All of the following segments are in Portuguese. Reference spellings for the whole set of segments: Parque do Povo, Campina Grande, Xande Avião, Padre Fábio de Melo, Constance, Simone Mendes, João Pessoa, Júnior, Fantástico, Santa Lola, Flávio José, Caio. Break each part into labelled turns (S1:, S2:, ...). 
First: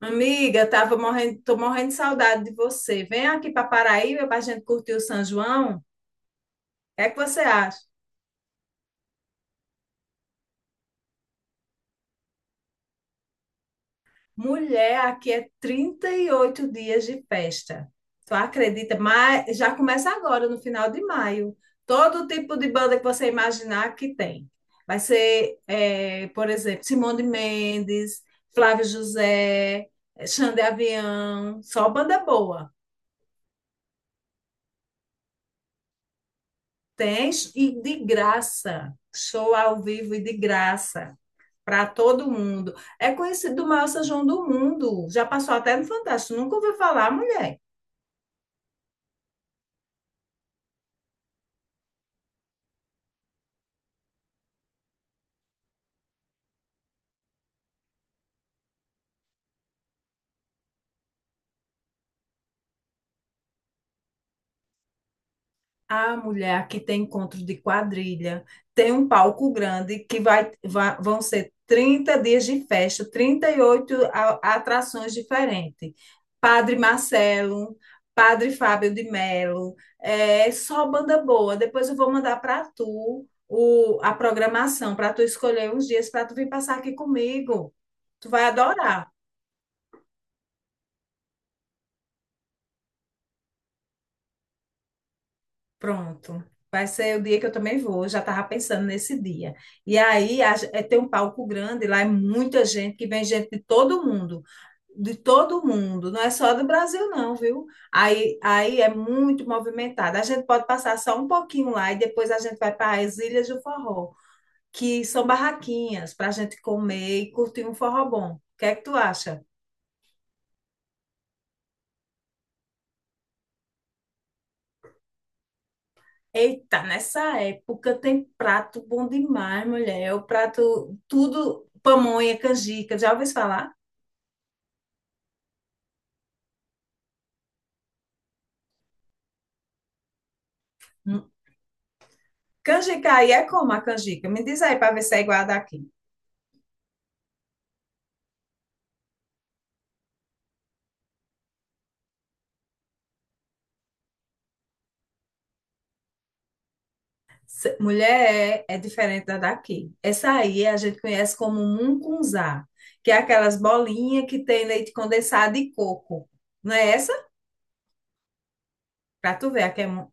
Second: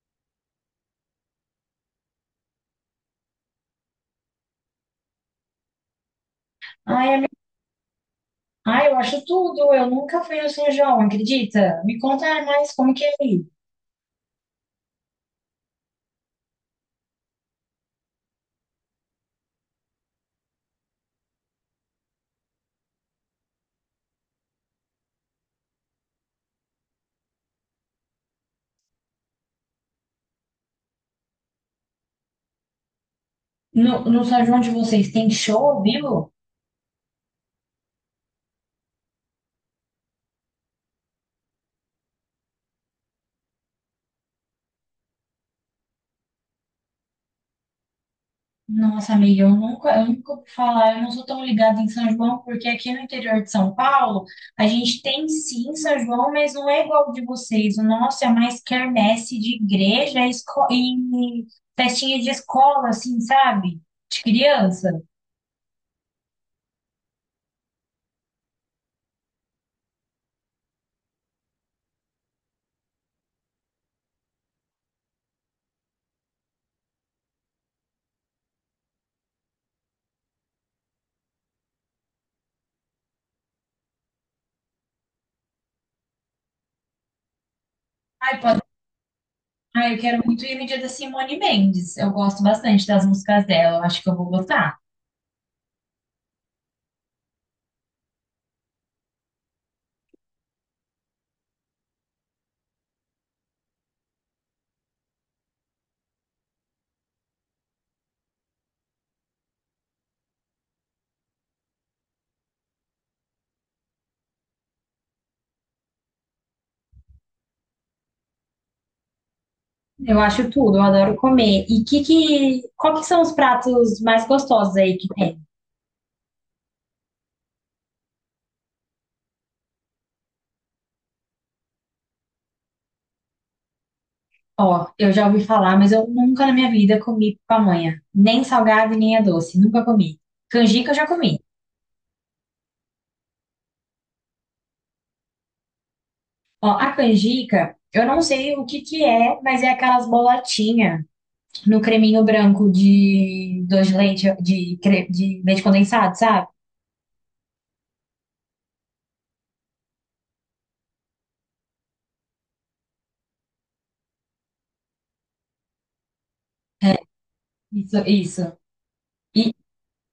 S1: Amiga, tô morrendo de saudade de você. Vem aqui para Paraíba para a gente curtir o São João. O que é
S2: Ai,
S1: que você acha?
S2: ai, eu acho tudo. Eu nunca fui no São João, acredita? Me conta mais como que é aí.
S1: Mulher, aqui é 38 dias de festa. Tu acredita? Mas já começa agora, no final de maio. Todo tipo de banda que você imaginar que tem. Vai ser, por exemplo, Simone Mendes, Flávio José, Xande Avião, só banda boa.
S2: No São João de vocês tem show ao vivo?
S1: Tem e de graça. Show ao vivo e de graça. Para todo mundo. É conhecido o maior São João do mundo. Já passou até no Fantástico. Nunca ouviu falar, mulher.
S2: Nossa, amiga, eu nunca ouvi falar. Eu não sou tão ligada em São João, porque aqui no interior de São Paulo, a gente tem sim São João, mas não é igual o de vocês. O nosso é mais quermesse de igreja e festinha de escola, assim, sabe? De criança.
S1: A mulher aqui tem encontro de quadrilha, tem um palco grande que vão ser 30 dias de festa, 38 atrações diferentes. Padre Marcelo, Padre Fábio de Melo, é só banda boa. Depois eu vou mandar para tu a programação, para tu escolher uns dias para tu vir passar aqui comigo. Tu
S2: Ai,
S1: vai adorar.
S2: ah, eu quero muito ir no dia da Simone Mendes. Eu gosto bastante das músicas dela. Eu acho que eu vou gostar.
S1: Pronto. Vai ser o dia que eu também vou. Eu já estava pensando nesse dia. E aí tem um palco grande, lá é muita gente, que vem gente de todo mundo. De todo mundo, não é só do Brasil, não, viu? Aí é muito movimentado. A gente pode passar só um pouquinho lá e depois a gente vai para as Ilhas do Forró, que são barraquinhas para a gente comer e curtir um forró bom. O que é que tu acha?
S2: Eu acho tudo, eu adoro comer. E qual que são os pratos mais gostosos aí que tem?
S1: Eita, nessa época tem prato bom demais, mulher. É. O prato, tudo, pamonha, canjica. Já ouviu falar?
S2: Ó, eu já ouvi falar, mas eu nunca na minha vida comi pamonha. Nem salgado e nem a doce. Nunca comi. Canjica eu já
S1: Hum.
S2: comi.
S1: Canjica aí é como a canjica? Me diz aí para ver se é igual a daqui.
S2: Ó, a canjica, eu não sei o que que é, mas é aquelas bolotinhas no creminho branco de doce de leite, de leite condensado, sabe?
S1: Mulher, é diferente da daqui. Essa aí a gente conhece como mungunzá, que é aquelas bolinhas que tem leite condensado e coco. Não é essa?
S2: Isso, isso.
S1: Pra tu
S2: E,
S1: ver,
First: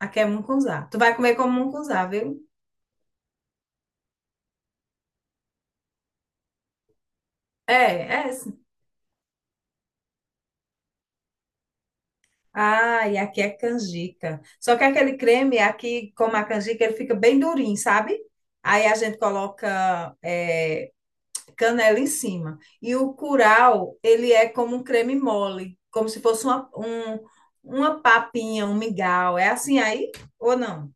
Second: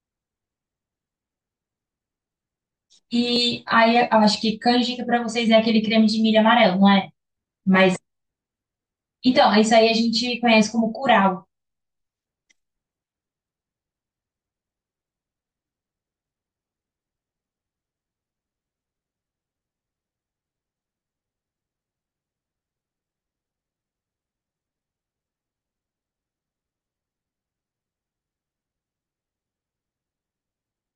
S1: aqui é mungunzá. Tu vai comer como mungunzá, viu?
S2: e aí eu acho que canjica pra vocês é aquele creme de milho amarelo, não é? Mas
S1: É, é
S2: então, isso aí a gente conhece como curau.
S1: Ah, e aqui é canjica. Só que aquele creme aqui, como a canjica, ele fica bem durinho, sabe? Aí a gente coloca canela em cima. E o curau, ele é como um creme mole, como se fosse uma papinha, um mingau. É assim aí ou não?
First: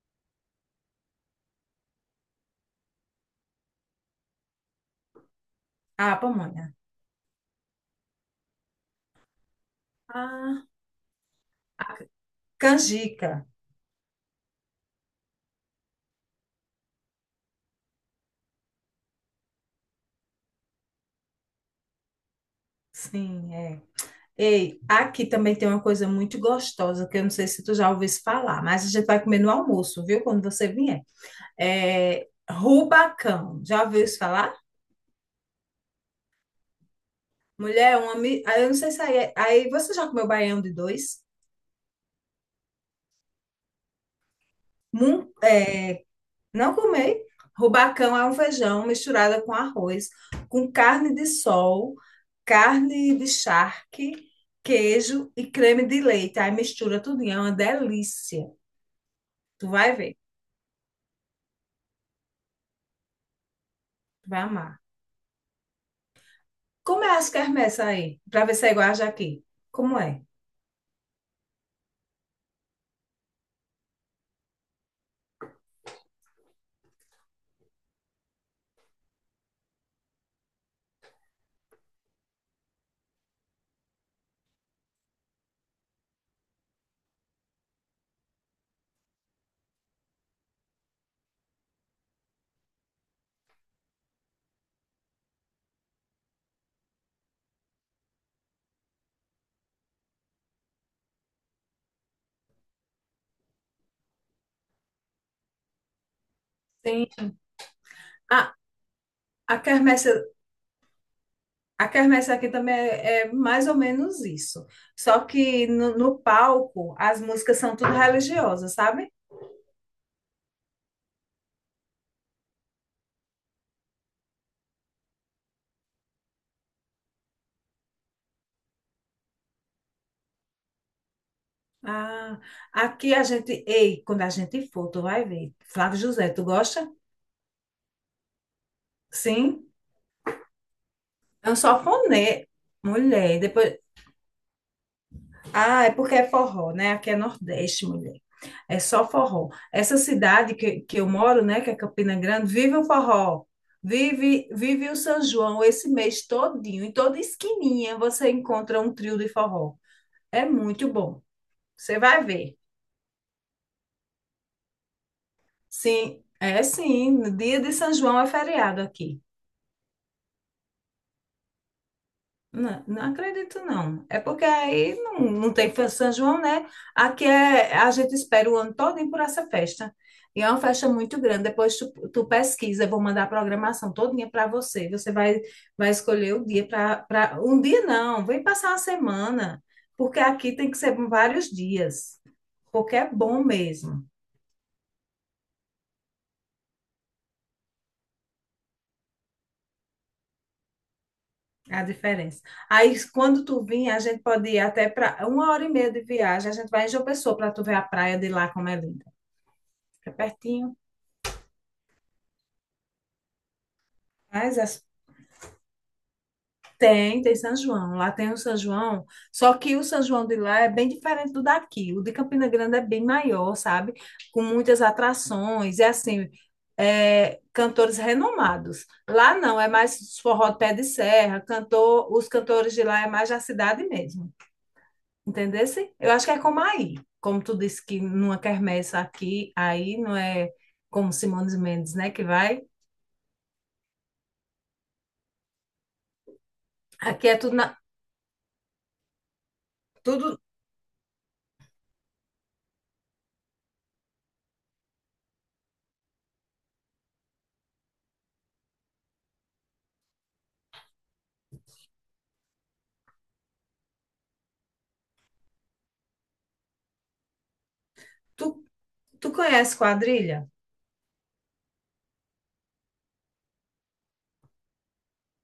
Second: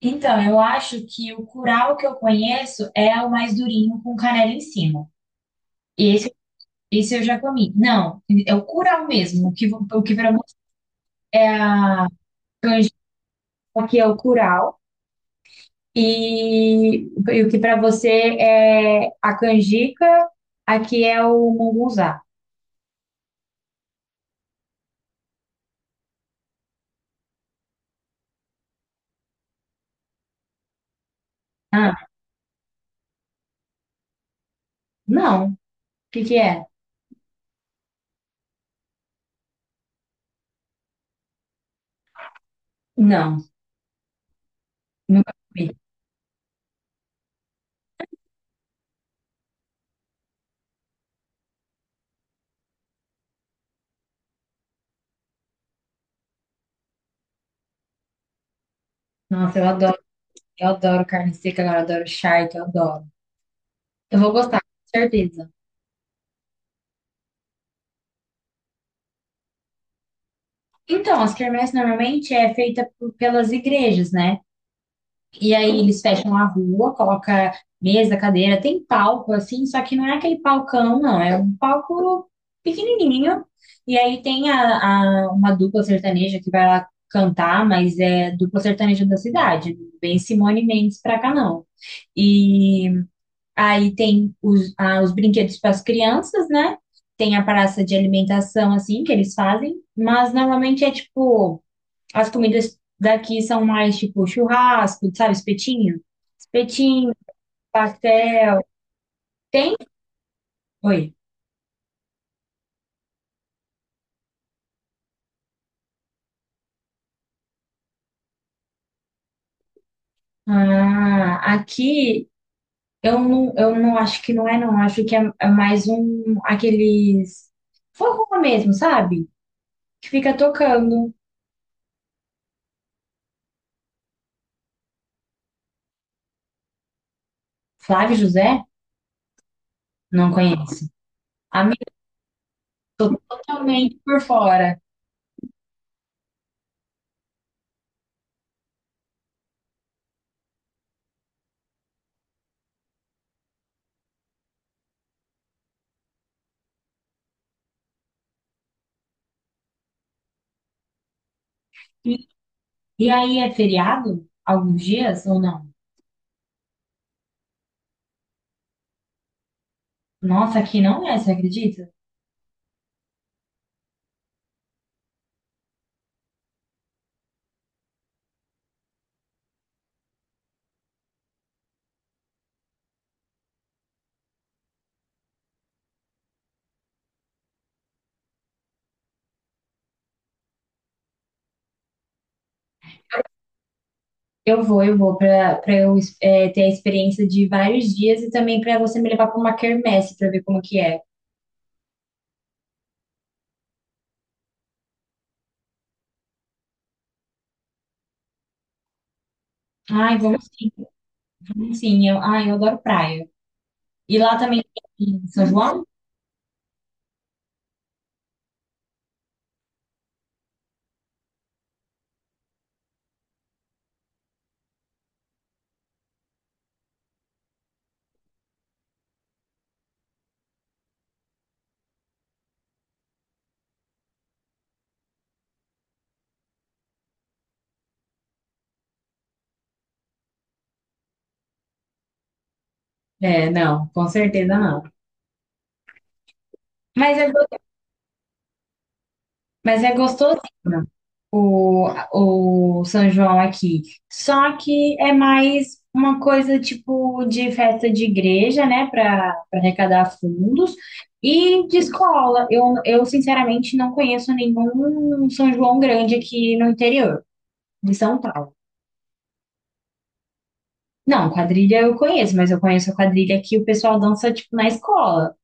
S2: Então, eu acho que o curau que eu conheço é o mais durinho com canela em cima. E
S1: Ah,
S2: esse,
S1: pamonha.
S2: esse eu já comi. Não, é o curau mesmo. O que para você
S1: Ah,
S2: é a
S1: canjica.
S2: aqui é o curau. E, e o que para você é a canjica, aqui é o mungunzá.
S1: Sim, é. Ei, aqui também tem uma coisa muito gostosa, que eu não sei se tu já ouviste falar, mas a gente vai comer no almoço, viu? Quando você vier.
S2: Ah,
S1: É, Rubacão. Já ouviu isso falar?
S2: não. O que que é?
S1: Mulher, aí eu não sei se aí você já comeu baião de dois?
S2: Não,
S1: Mun-
S2: nunca comi.
S1: é, não comei. Rubacão é um feijão misturado com arroz, com carne de sol, carne de charque, queijo e creme de leite. Aí mistura tudo, é uma delícia.
S2: Nossa,
S1: Tu
S2: eu
S1: vai
S2: adoro.
S1: ver,
S2: Eu adoro carne seca, agora eu adoro charque, eu adoro. Eu
S1: tu
S2: vou
S1: vai
S2: gostar,
S1: amar.
S2: com certeza.
S1: Como é as quermesses aí? Para ver se é igual a Jaqui. Como é?
S2: Então, as quermesses normalmente é feita pelas igrejas, né? E aí eles fecham a rua, coloca mesa, cadeira, tem palco assim, só que não é aquele palcão, não, é um palco pequenininho. E aí tem uma dupla sertaneja que vai lá cantar, mas é dupla sertaneja da cidade, não vem Simone Mendes pra cá não. E aí tem os brinquedos para as crianças, né? Tem a praça de alimentação assim que eles fazem, mas normalmente é tipo as comidas daqui são mais tipo churrasco, sabe, espetinho.
S1: Tem.
S2: Petinho,
S1: Ah,
S2: pastel.
S1: a
S2: Tem?
S1: quermesse
S2: Oi.
S1: A quermesse aqui também é mais ou menos isso. Só que no palco, as músicas são tudo religiosas, sabe?
S2: Ah, aqui eu não acho que não é, não. Acho que é mais um aqueles forró mesmo, sabe? Que fica tocando.
S1: Ah, aqui a gente. Ei, quando a gente for, tu vai ver. Flávio José, tu gosta?
S2: Flávio José?
S1: Sim,
S2: Não conheço.
S1: é um
S2: Amigo,
S1: sanfonê.
S2: tô
S1: Mulher, depois.
S2: totalmente por fora.
S1: Ah, é porque é forró, né? Aqui é Nordeste, mulher. É só forró. Essa cidade que eu moro, né, que é Campina Grande, vive o forró. Vive, vive o São João esse mês todinho. Em toda esquininha você encontra um trio de forró. É muito bom. Você
S2: E,
S1: vai ver.
S2: e aí é feriado? Alguns dias ou não?
S1: Sim, é sim. No dia de São João é feriado aqui.
S2: Nossa, aqui não é, você acredita?
S1: Não, não acredito, não. É porque aí não tem festa de São João, né? Aqui é, a gente espera o ano todo por essa festa. E é uma festa muito grande. Depois tu pesquisa, eu vou mandar a programação todinha para você. Você vai escolher o dia para. Um dia não, vem passar uma semana. Porque aqui tem que ser vários dias. Porque é bom mesmo
S2: Eu vou, pra eu ter a experiência de vários dias e também pra você me levar pra uma quermesse pra ver como que é.
S1: a diferença. Aí, quando tu vir, a gente pode ir até para uma hora e meia de viagem. A gente vai em João Pessoa para tu ver a praia de lá como é linda. Fica
S2: Ai, vamos sim,
S1: pertinho.
S2: vamos sim. Eu adoro praia. E lá
S1: Mas
S2: também
S1: as-
S2: tem em São João?
S1: tem São João. Lá tem o São João, só que o São João de lá é bem diferente do daqui. O de Campina Grande é bem maior, sabe? Com muitas atrações, é assim, é, cantores renomados. Lá não, é mais forró de pé de serra, os cantores de lá é mais da cidade mesmo. Entendesse? Eu acho que é como aí. Como tu disse que numa quermesse aqui, aí não é como Simões Mendes, né, que vai.
S2: É, não, com certeza não. Mas é,
S1: Aqui é tudo
S2: go-
S1: na,
S2: mas é gostosinho
S1: tudo
S2: o, o São João aqui. Só que é mais uma coisa tipo de festa de igreja, né? Para arrecadar fundos. E de escola. Eu, sinceramente, não conheço nenhum São João grande aqui no interior de São Paulo.
S1: tu, tu conhece quadrilha?
S2: Não, quadrilha eu conheço, mas eu conheço a quadrilha que o pessoal dança, tipo, na escola.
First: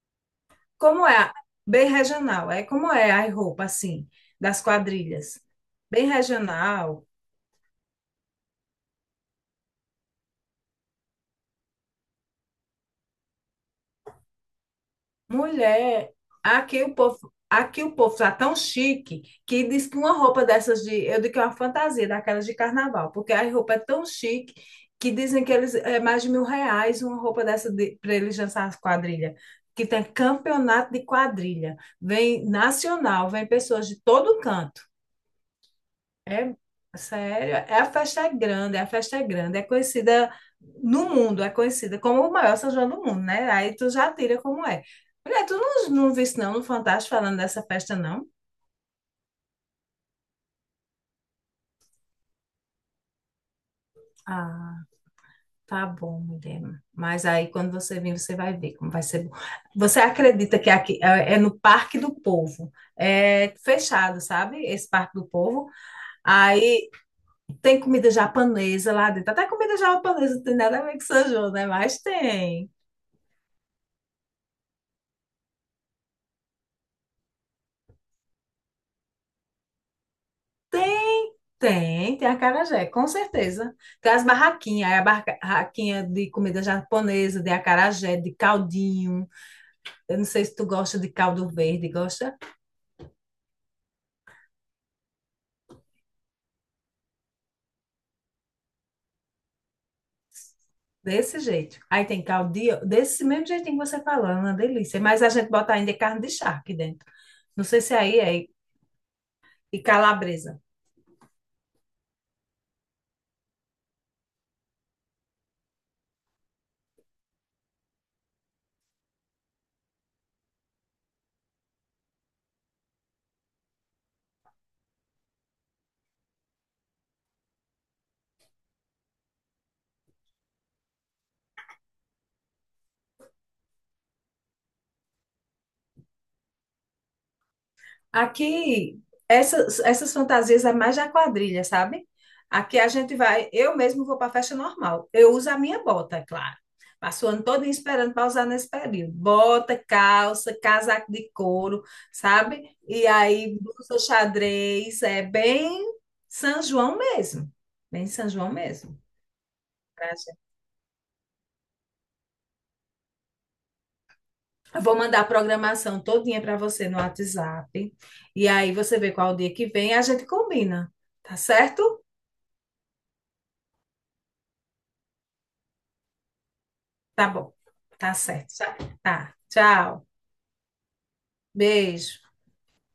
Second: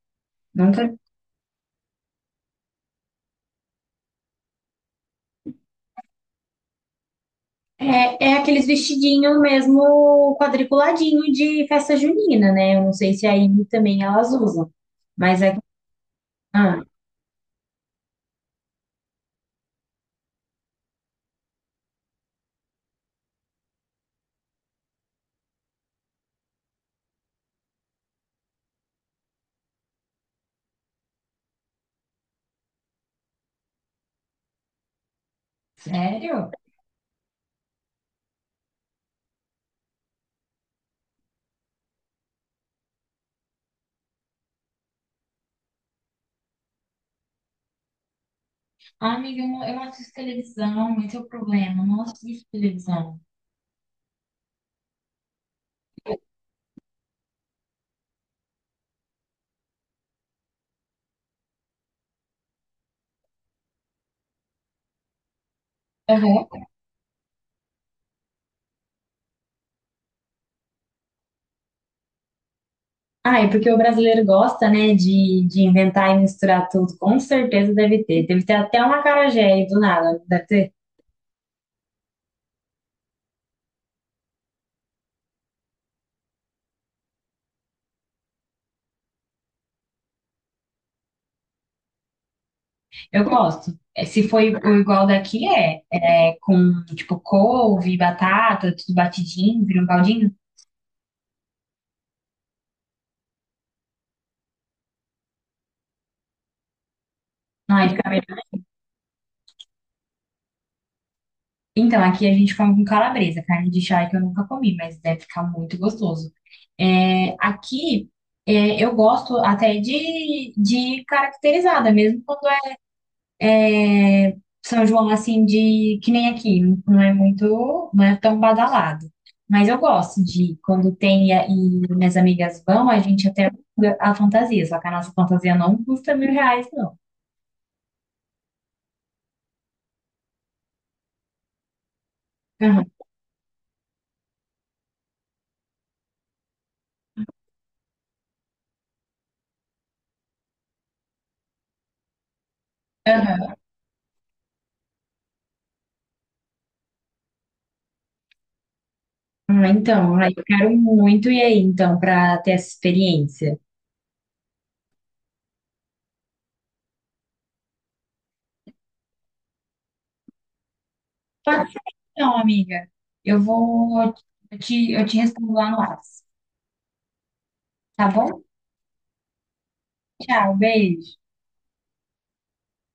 S2: Nunca.
S1: Como é? Bem regional. É como é a roupa, assim, das quadrilhas. Bem regional.
S2: É aqueles vestidinhos mesmo quadriculadinho de festa junina, né? Eu não sei se aí também elas usam. Mas é.
S1: Mulher,
S2: Ah,
S1: aqui o povo tá tão chique que diz que uma roupa dessas de, eu digo que é uma fantasia, daquelas de carnaval, porque a roupa é tão chique que dizem que eles é mais de R$ 1.000 uma roupa dessa de, para eles dançar as quadrilhas. Que tem campeonato de quadrilha, vem nacional, vem pessoas de todo canto.
S2: sério?
S1: É, sério, é a festa é grande, é a festa é grande, é conhecida no mundo, é conhecida como o maior São João do mundo, né? Aí tu já tira como é. Mulher, tu não viste não no Fantástico falando dessa festa, não?
S2: Ah, amiga, eu não assisto televisão, esse é o problema, eu não assisto televisão.
S1: Ah, tá bom, mulher. Mas aí quando você vir, você vai ver como vai ser bom. Você acredita que aqui é no Parque do Povo? É fechado, sabe? Esse Parque do Povo.
S2: Aham.
S1: Aí tem comida japonesa lá dentro. Até comida japonesa não tem nada a ver com São João, né? Mas tem.
S2: Ah, é porque o brasileiro gosta, né, de inventar e misturar tudo. Com certeza deve ter. Deve ter até um acarajé aí do nada. Deve ter.
S1: Tem acarajé, com certeza. Tem as barraquinhas, aí a barraquinha de comida japonesa, de acarajé, de caldinho. Eu não sei se tu gosta de caldo verde, gosta
S2: Eu gosto. É, se foi o igual daqui, é. É com, tipo, couve, batata, tudo batidinho, vira um baldinho.
S1: desse jeito. Aí tem caldinho, desse mesmo jeitinho que você falou, é uma delícia. Mas a gente bota ainda carne de charque dentro. Não sei
S2: Ai,
S1: se
S2: fica
S1: aí
S2: melhor.
S1: é, e calabresa.
S2: Então, aqui a gente come com calabresa, carne de charque eu nunca comi, mas deve ficar muito gostoso. É, aqui, eu gosto até de caracterizada, mesmo quando São João, assim, de que nem aqui, não é muito, não é tão badalado. Mas eu gosto de ir quando tem, e minhas amigas vão, a gente até aluga a fantasia, só que a nossa fantasia não custa 1.000 reais, não.
S1: Aqui, essas fantasias é mais da quadrilha, sabe? Aqui a
S2: Aham,
S1: gente vai, eu mesmo vou para festa normal. Eu uso a minha bota, é claro. Passo o ano todo esperando para usar nesse período. Bota, calça, casaco de couro, sabe? E
S2: aham.
S1: aí, blusa xadrez, é bem São João mesmo. Bem São João mesmo.
S2: Ah,
S1: Pra
S2: então, aí
S1: gente.
S2: eu quero muito ir aí, então, para ter essa experiência.
S1: Eu vou mandar a programação todinha para você no WhatsApp. E aí você vê qual dia que vem, a gente combina, tá
S2: Pode ser,
S1: certo?
S2: então, amiga. Eu vou, eu te respondo lá no WhatsApp,
S1: Tá bom,
S2: tá
S1: tá
S2: bom?
S1: certo. Tá. Tchau.
S2: Tchau, beijo.
S1: Beijo.